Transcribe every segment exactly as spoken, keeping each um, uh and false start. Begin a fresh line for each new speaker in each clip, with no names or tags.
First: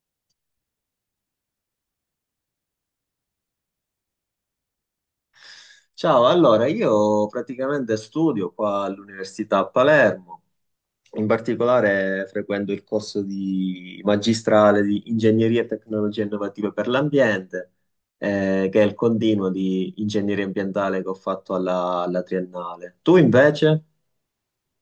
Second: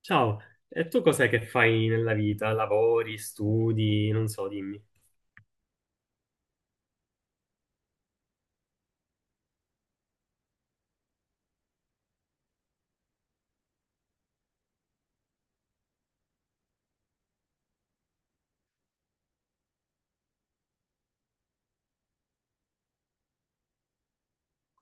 Ciao, e tu cos'è che fai nella vita? Lavori, studi, non so, dimmi.
Ciao, allora io praticamente studio qua all'Università a Palermo, in particolare frequento il corso di magistrale di Ingegneria e Tecnologie Innovative per l'Ambiente, eh, che è il continuo di ingegneria ambientale che ho fatto alla, alla triennale. Tu invece?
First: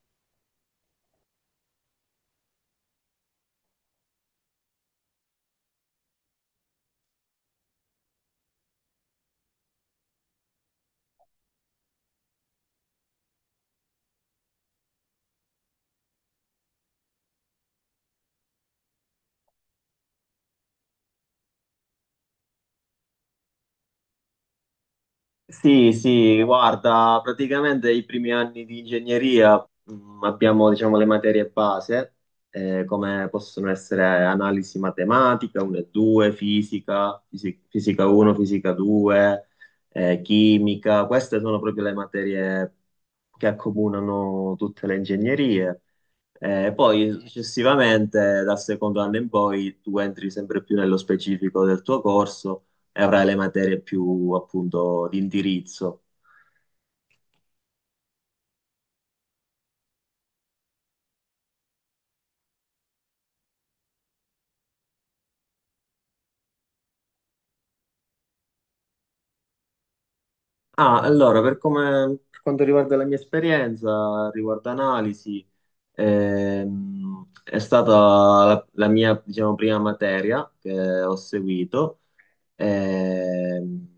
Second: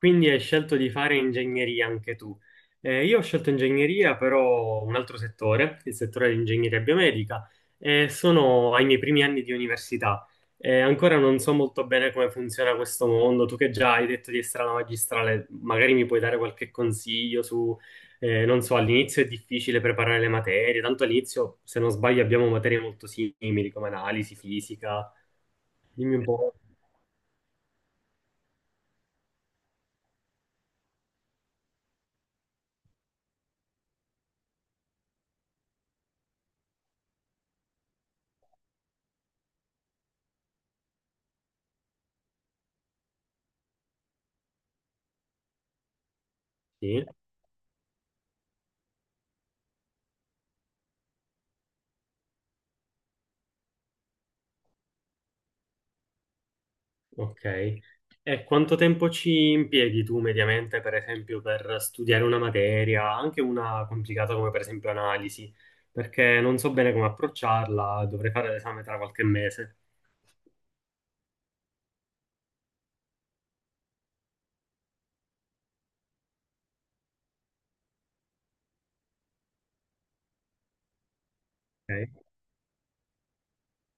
Quindi hai scelto di fare ingegneria anche tu. Eh, io ho scelto ingegneria, però un altro settore, il settore di ingegneria biomedica, e sono ai miei primi anni di università. Eh, ancora non so molto bene come funziona questo mondo. Tu che già hai detto di essere alla magistrale, magari mi puoi dare qualche consiglio su, eh, non so, all'inizio è difficile preparare le materie, tanto all'inizio, se non sbaglio, abbiamo materie molto simili come analisi, fisica.
Sì,
Dimmi un
sì,
po'.
guarda, praticamente i primi anni di ingegneria mh, abbiamo, diciamo, le materie base, eh, come possono essere analisi matematica uno e due, fisica, fisi- fisica uno, fisica due, eh, chimica. Queste sono proprio le materie che accomunano tutte le ingegnerie. Eh,
Sì.
poi successivamente, dal secondo anno in poi, tu entri sempre più nello specifico del tuo corso e avrai le materie più appunto di indirizzo.
Ok. E quanto tempo ci impieghi tu mediamente, per esempio, per studiare una materia, anche una complicata come per esempio analisi? Perché non so bene come approcciarla, dovrei fare l'esame tra qualche mese.
Ah, allora, per come, per quanto riguarda la mia esperienza, riguardo analisi, ehm, è stata la, la mia, diciamo, prima materia che ho seguito.
Ok.
Ehm,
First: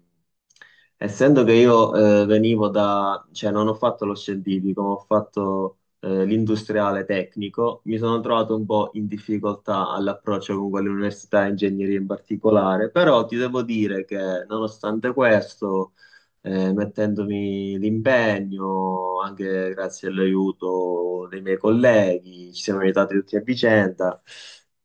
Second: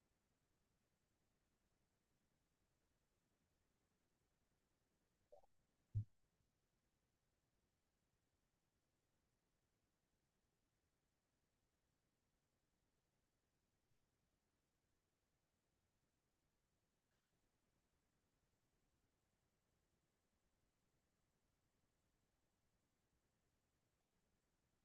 Essendo che io eh, venivo da, cioè non ho fatto lo scientifico, ma ho fatto eh, l'industriale tecnico, mi sono trovato un po' in difficoltà all'approccio con quell'università di ingegneria in particolare, però ti devo dire che nonostante questo, eh, mettendomi l'impegno, anche grazie all'aiuto dei miei colleghi, ci siamo aiutati tutti a vicenda.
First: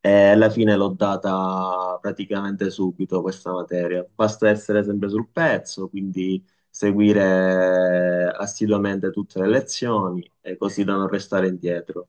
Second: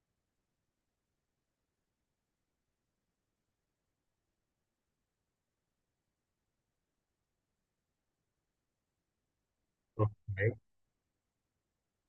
E alla fine l'ho data praticamente subito questa materia. Basta essere sempre sul pezzo, quindi seguire assiduamente tutte le
Ok.
lezioni e così da non restare indietro.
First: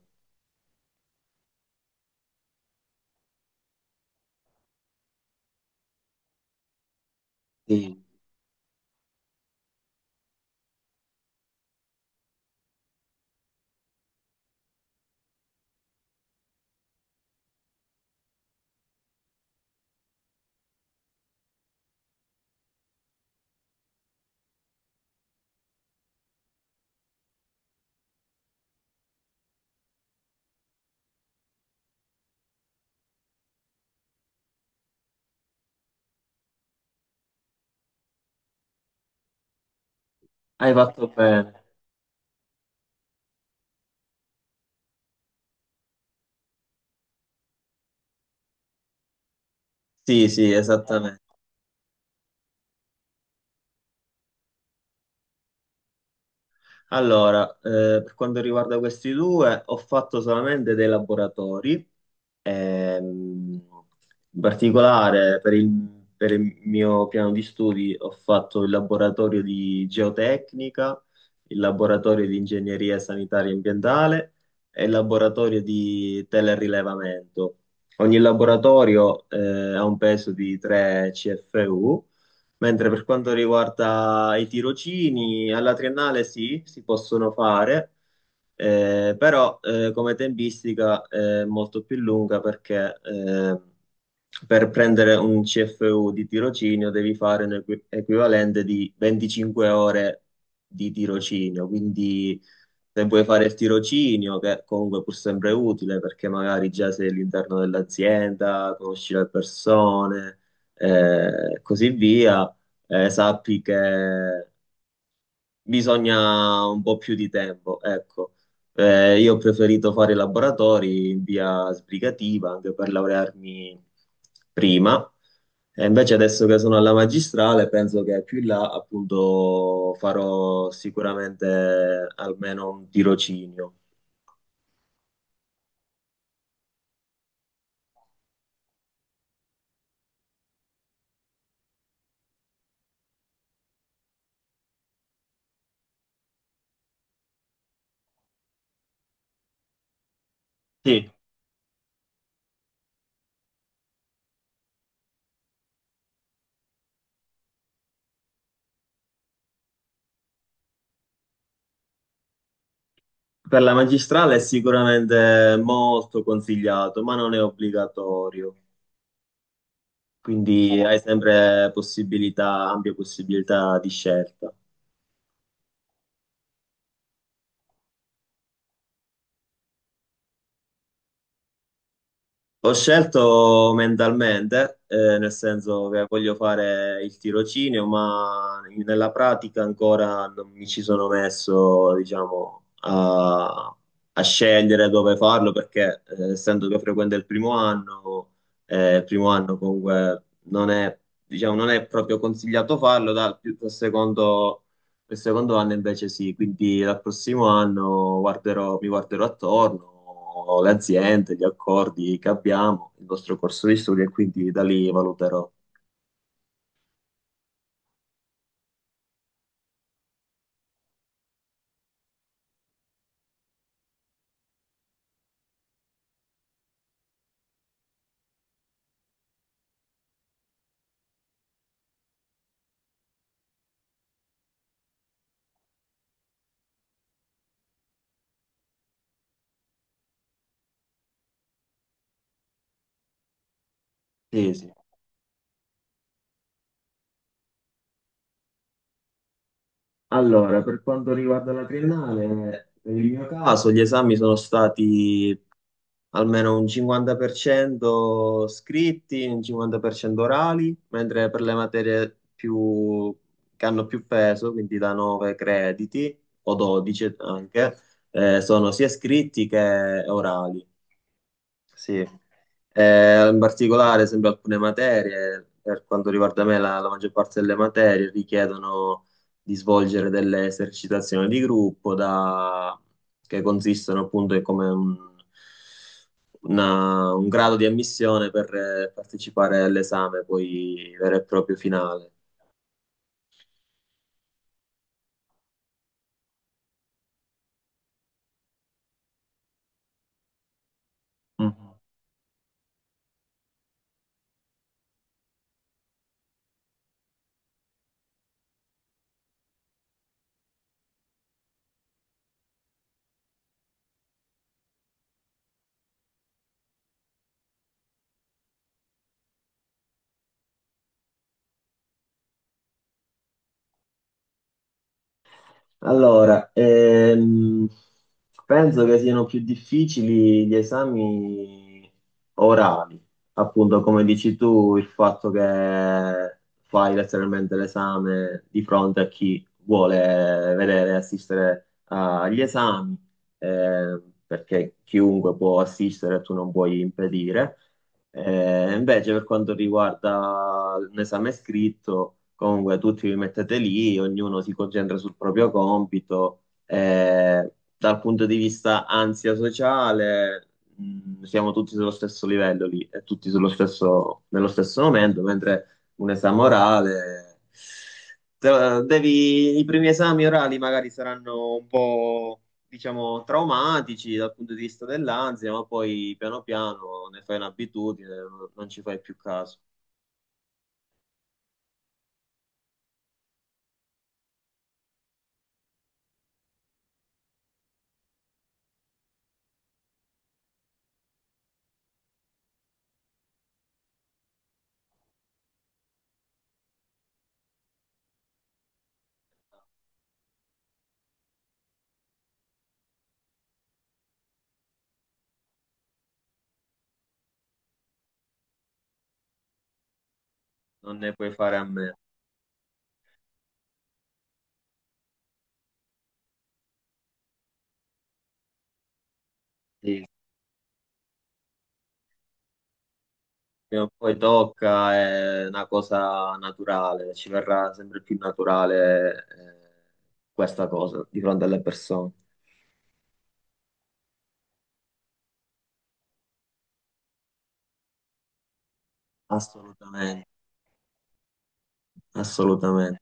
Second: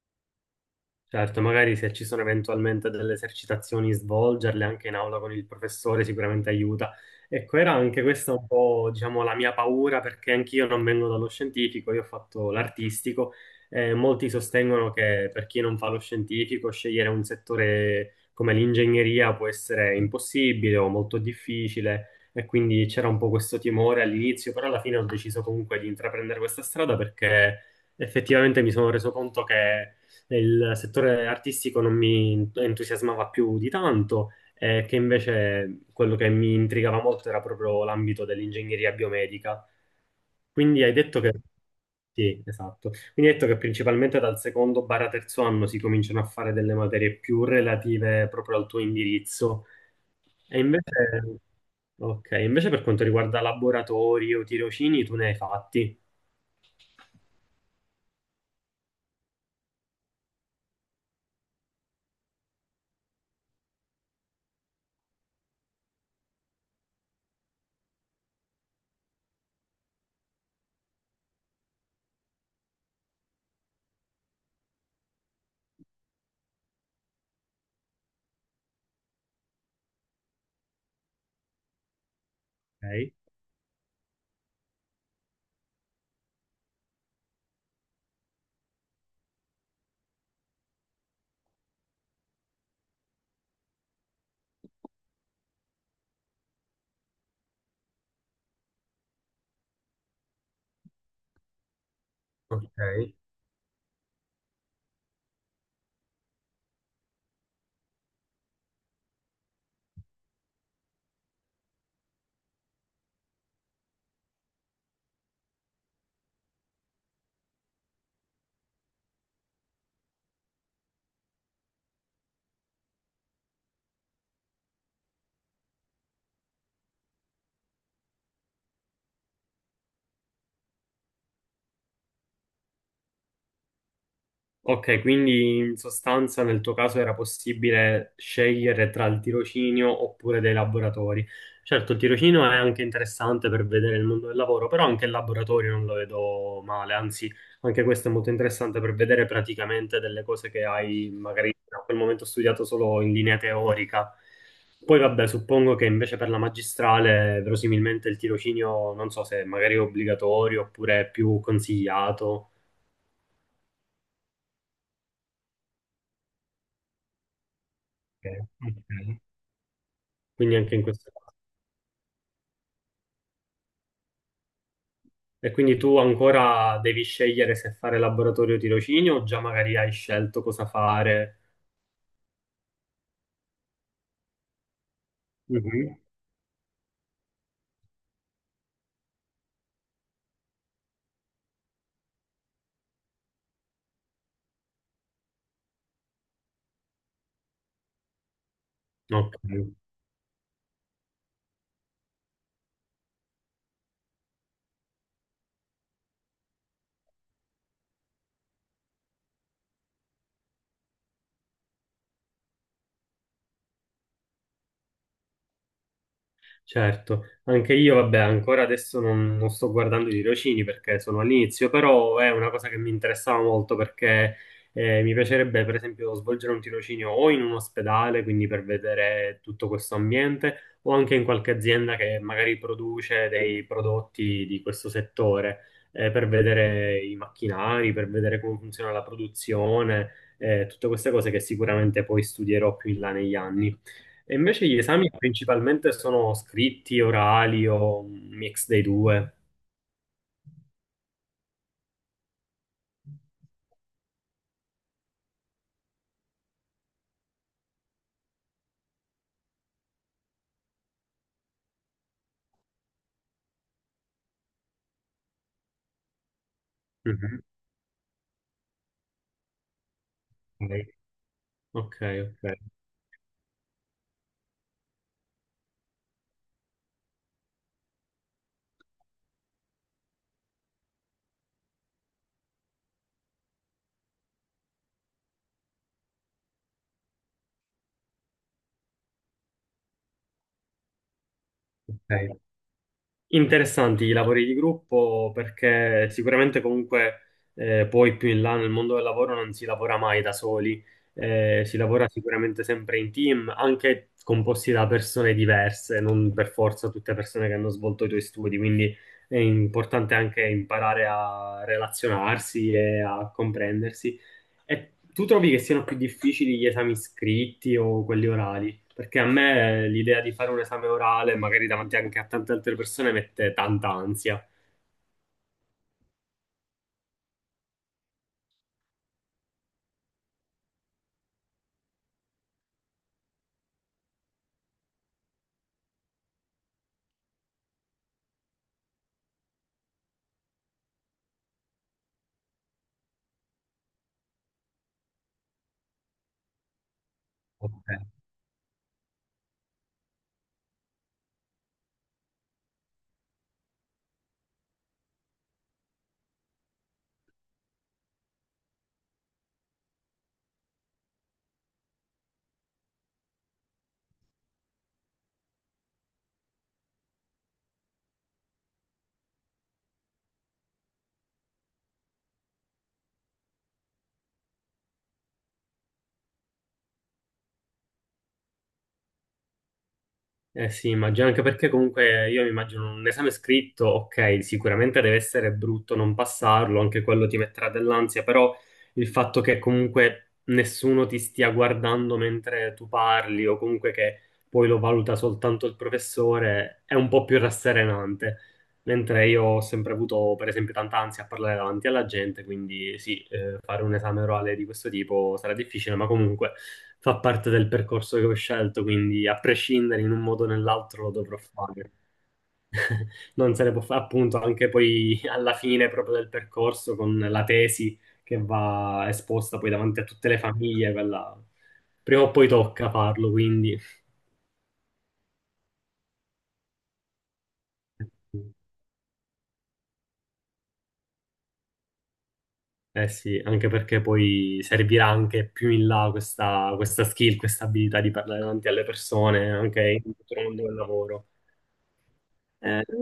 Certo, magari se ci sono eventualmente delle esercitazioni, svolgerle anche in aula con il professore sicuramente aiuta. Ecco, era
Sì,
anche questa un po', diciamo, la mia paura perché anch'io non vengo dallo scientifico, io ho fatto l'artistico e molti sostengono che per chi non fa lo scientifico scegliere un settore come l'ingegneria può essere impossibile o molto difficile e quindi c'era un po' questo timore all'inizio, però alla fine ho deciso comunque di intraprendere questa strada perché effettivamente mi sono reso conto che il settore artistico non mi entusiasmava più di tanto, eh, che invece quello che mi intrigava molto era proprio l'ambito dell'ingegneria biomedica.
hai
Quindi hai
fatto
detto che...
bene.
Sì, esatto. Quindi hai detto che principalmente dal secondo barra terzo anno si cominciano a fare delle materie più relative proprio al tuo indirizzo.
Sì, sì,
E invece...
esattamente.
Ok, invece per quanto riguarda laboratori o tirocini, tu ne hai fatti.
Allora, eh, per quanto riguarda questi due, ho fatto solamente dei laboratori. Ehm, In particolare per il, per il mio piano di studi ho fatto il laboratorio di geotecnica, il laboratorio di ingegneria sanitaria e ambientale e il laboratorio di telerilevamento. Ogni laboratorio eh, ha un peso di tre C F U, mentre per
Ok.
quanto riguarda i tirocini, alla triennale sì, si possono fare. Eh, però eh, come tempistica è molto più lunga perché eh, per prendere un C F U di tirocinio devi fare un equi- equivalente di venticinque ore di tirocinio, quindi se
Ok.
vuoi fare il tirocinio, che comunque è pur sempre utile perché magari già sei all'interno dell'azienda, conosci le persone, eh, così via, eh, sappi che bisogna un po' più di tempo, ecco. Eh, io ho preferito fare i laboratori in via sbrigativa anche per laurearmi prima. E invece adesso che sono alla magistrale, penso che più in là appunto farò sicuramente almeno un tirocinio.
Ok, quindi in sostanza nel tuo caso era possibile scegliere tra il tirocinio oppure dei laboratori. Certo, il tirocinio è anche interessante per vedere il mondo del lavoro, però anche il laboratorio non lo vedo male, anzi, anche questo è molto interessante per vedere praticamente delle cose che
Sì,
hai magari a quel momento studiato solo in linea teorica. Poi vabbè, suppongo che invece per la magistrale verosimilmente il tirocinio non so se magari è obbligatorio oppure è più consigliato.
per la magistrale è sicuramente molto consigliato, ma non è
Ok.
obbligatorio,
Ok. Quindi anche
quindi
in
hai
questo caso.
sempre possibilità, ampie possibilità di scelta.
E quindi tu ancora devi scegliere se fare laboratorio o tirocinio o già magari hai scelto cosa fare?
Ho scelto mentalmente, eh, nel senso
Mhm.
che voglio fare il tirocinio, ma nella pratica ancora non mi ci sono messo, diciamo, a, a scegliere dove farlo, perché eh, essendo che frequento il primo anno, eh, il primo
Ok.
anno comunque non è, diciamo, non è proprio consigliato farlo, dal, più- dal secondo. Il secondo anno invece sì, quindi dal prossimo anno guarderò- mi guarderò attorno, le aziende, gli accordi che abbiamo, il nostro corso di studio e quindi da lì valuterò.
Certo, anche io, vabbè, ancora adesso non, non sto guardando i tirocini perché sono all'inizio, però è una cosa che mi interessava molto perché eh, mi piacerebbe, per esempio, svolgere un tirocinio o in un ospedale, quindi per vedere tutto questo ambiente, o anche in qualche azienda che magari produce dei prodotti di questo settore, eh, per vedere i macchinari, per vedere come funziona la produzione, eh, tutte queste cose che sicuramente poi studierò più in là negli anni. E
Sì,
invece
sì.
gli esami principalmente sono scritti, orali o un mix dei due.
Allora, per quanto riguarda la triennale, nel mio caso gli esami sono stati almeno un cinquanta per cento scritti, un cinquanta per cento orali, mentre per le materie più, che hanno più peso, quindi da nove crediti o dodici
Mhm.
anche, eh, sono sia scritti che orali.
Ok,
Sì,
ok,
Eh, in particolare sempre alcune materie, per quanto riguarda me, la, la maggior parte delle materie richiedono di svolgere delle esercitazioni di gruppo da- che consistono appunto in come un, una- un grado di ammissione per eh, partecipare all'esame poi vero e proprio finale.
ok. Interessanti i lavori di gruppo perché sicuramente comunque eh, poi più in là nel mondo del lavoro non si lavora mai da soli, eh, si lavora sicuramente sempre in team, anche composti da persone diverse, non per forza tutte persone che hanno svolto i tuoi studi, quindi è importante anche imparare a relazionarsi e a comprendersi. E tu trovi che siano più difficili gli esami scritti o quelli orali? Perché a me l'idea di fare un esame orale, magari davanti anche a tante altre persone, mette tanta ansia.
Allora, ehm, penso che siano più difficili gli esami orali, appunto come dici tu, il fatto che fai letteralmente l'esame di fronte a chi vuole vedere e assistere agli esami, eh, perché chiunque può assistere, tu non puoi impedire.
Ok.
Eh, invece per quanto riguarda l'esame scritto, comunque tutti vi mettete lì, ognuno si concentra sul proprio compito. Eh, dal punto di vista ansia sociale, mh, siamo tutti sullo stesso livello lì e tutti sullo stesso, nello stesso momento, mentre un esame orale, te- devi, i primi esami orali magari saranno un po', diciamo, traumatici dal punto di vista dell'ansia, ma poi piano piano ne fai un'abitudine, non, non ci fai più caso,
Eh sì, immagino anche perché comunque io mi immagino un esame scritto, ok, sicuramente deve essere brutto non passarlo, anche quello ti metterà dell'ansia, però il fatto che comunque nessuno ti stia guardando mentre tu parli o comunque che poi lo valuta soltanto il professore è un po' più rasserenante. Mentre io ho sempre avuto, per esempio, tanta ansia a parlare davanti alla gente, quindi sì, eh, fare un esame orale di questo tipo sarà difficile, ma comunque fa parte del percorso che ho scelto, quindi a prescindere in un modo o
non
nell'altro lo
ne puoi
dovrò
fare a
fare.
meno.
Non se ne può fare, appunto, anche poi alla fine proprio del percorso con la tesi che va esposta poi davanti
Sì,
a tutte le famiglie, quella prima o poi tocca farlo, quindi.
prima o poi tocca, è una cosa naturale, ci verrà sempre più naturale, eh, questa cosa di fronte alle persone.
Eh sì, anche perché poi servirà anche più in là questa, questa skill, questa abilità di parlare davanti alle persone, anche in
Assolutamente,
tutto il mondo del lavoro. Eh, è
assolutamente.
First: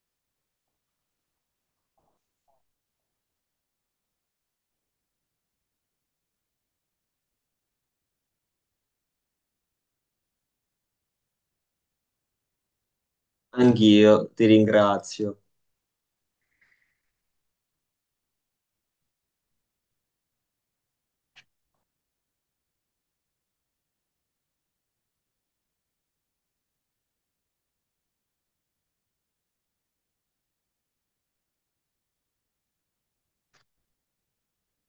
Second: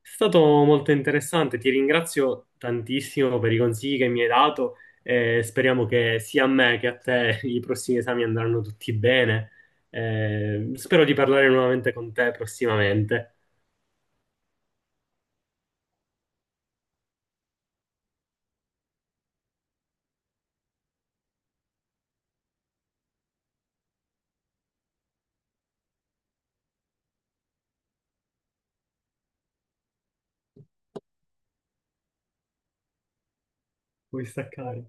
stato molto interessante, ti ringrazio tantissimo per i consigli che mi hai dato e speriamo che sia a me che a te i prossimi esami andranno tutti bene. Eh, spero di parlare nuovamente con te prossimamente.
Anch'io ti ringrazio.
Puoi staccare.